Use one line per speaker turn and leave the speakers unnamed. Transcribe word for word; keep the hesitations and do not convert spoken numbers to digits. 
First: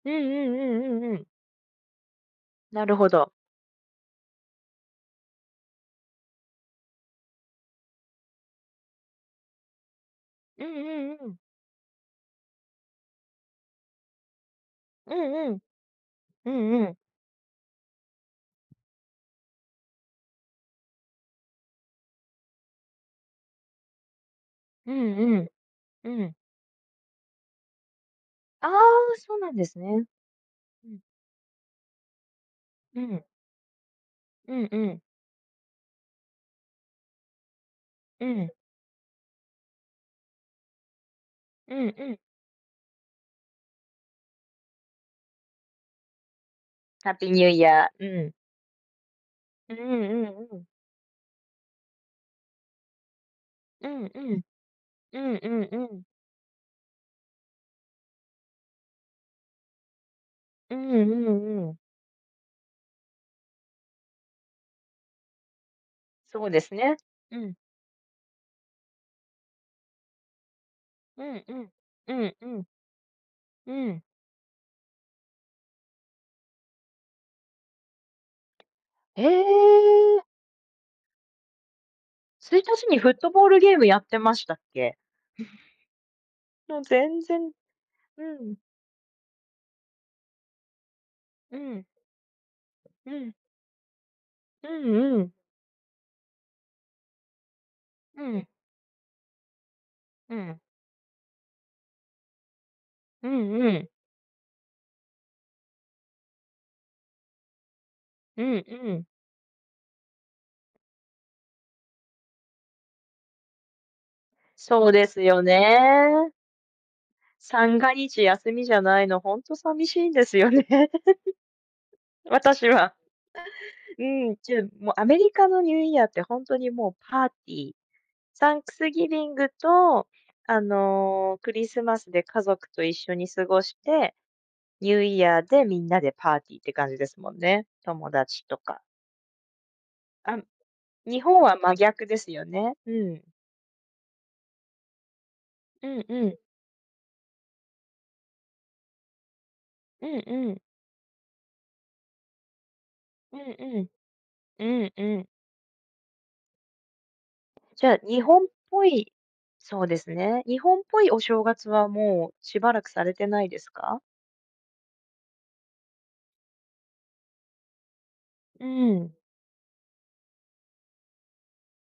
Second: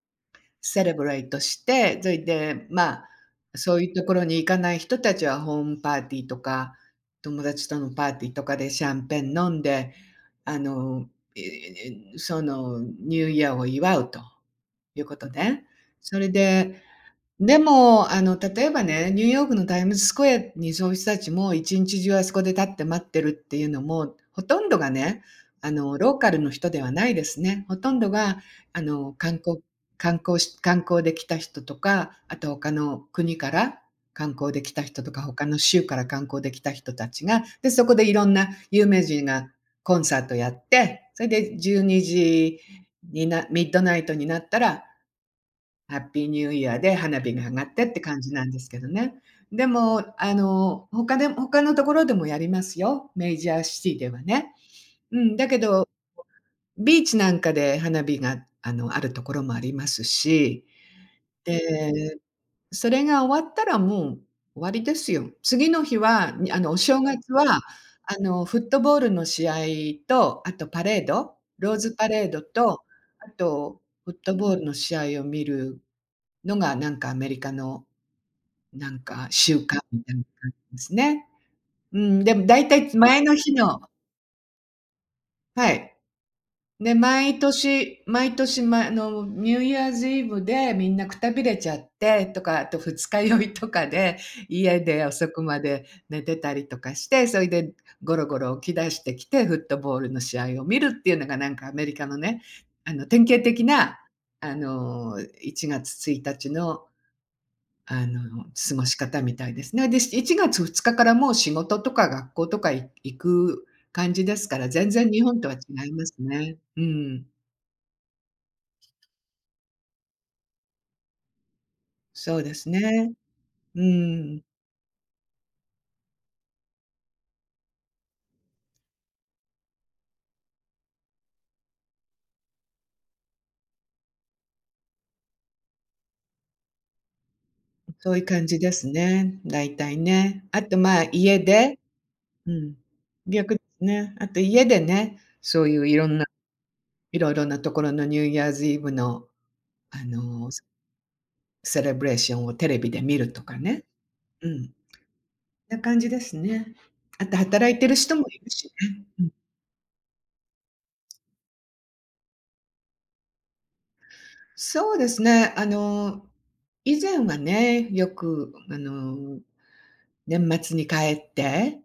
うんうんう
セレ
ん
ブ
うんう
レ
ん。
イトして、そいで、ま
なる
あ、
ほど。
そういうところに行かない人たちはホームパーティーとか、友達とのパーティーとかでシャンペン飲んで、あ
うん
の、
うんうん。
ええ、その、ニューイヤーを祝うという
う
こと
んうん。
ね。それ
うん
で、
うん。
でも、あの、例えばね、ニューヨークのタイムズスクエアにそういう人たちも一日中あそこで立って待ってるっていうのも、ほとんどが
うん
ね、
うん、
あの、
う
ローカ
ん。
ルの人ではないですね。ほとんどが、
ああ、
あの、観
そうなん
光
ですね。
観光し観
うん。
光で来た人とか、あと他の
うん。
国から観光
う
で
ん
来
う
た
ん。
人とか、他の州から観光で来た人たちが、で、そこでいろ
う
んな
ん。
有名人がコンサートやって、それでじ
う
ゅう
ん
に
うん。
じになミッドナイトになったら、ハッピーニューイヤーで
ハッ
花
ピー
火
ニ
が
ュー
上
イ
がって
ヤ
って
ー、
感
う
じ
ん。
なんですけどね。で
うう
も、
んう
あ
んうん。
の、他で他のところでもやりますよ、メイジャーシ
う
ティ
ん
では
うん。
ね。う
うん
ん、だ
う
け
んう
ど
ん。
ビーチなんかで花火が、あの、あるところもありますし。
うんうんうん。
で、それが終わったら、もう終わりですよ。次の日は、
そ
に
う
あ
で
の、
す
お
ね、
正月
う
は、
ん。
あの、フットボールの試合と、あとパレー
う
ド、
んうん。
ローズパ
う
レー
ん
ド
うん。
と、あと
うん。
フットボールの試合を見るのが、なんか、アメリカの、なん
へ
か、習慣みたい
え。
な感じですね。うん、でも
つい
大
たち
体つ
にフッ
前
ト
の
ボー
日
ルゲー
の
ムやってましたっけ？
はい。
もう
で、
全
毎
然
年
う
毎
ん。
年前のニューイヤーズイブでみんなくたびれ
う
ちゃ
ん。
ってとか、あと二
う
日
ん。
酔いとかで
う
家で
んう
遅
ん。
くまで寝てたりとかして、それでゴ
う
ロゴ
ん。
ロ起き出してきて、フットボールの
う
試合
ん。
を見るっていうのが、なんか、アメリカのね、あの、典
う
型
ん
的
うん。
な、あの、いちがつついたちの、あ
う
の、
ん
過ご
う
し
ん。
方みたいですね。で、いちがつふつかからもう仕事とか学校とか行く感じですから、
そ
全
うで
然
す
日本
よ
とは違います
ね。
ね。うーん。
三が日休みじゃないの、ほんと寂しいんですよね。
そうで
私
す
は。
ね。う
う
ー
ん、
ん。
じゃあ、もうアメリカのニューイヤーって、ほんとにもうパーティー。サンクスギビングと、あのクリスマスで家族と一緒に過ごして、ニューイヤーでみんなでパーティーって感じですもんね。友
そういう
達
感
と
じで
か。
すね、だいたい
あ、
ね。あと、まあ、
日
家
本は真
で
逆ですよ
う
ね。
ん。
うん。
逆すね。あと家でね、そうい
う
うい
ん
ろんな
うん。
いろいろなところのニューイヤーズイブの、あ
うん
の
うん。
セレブレーションをテレビで見る
う
と
ん
か
う
ね。
ん。
う
う
ん。
んうん。
な感じですね。あと働いて
じゃ
る
あ、
人
日
もい
本
るし
ぽ
ね。
い
うん。
そうですね、日本ぽいお正月は、もうしばらくされてないですか？
そうですね、あの、以前はね、よく、
う
あ
ーん。
の、年末に帰って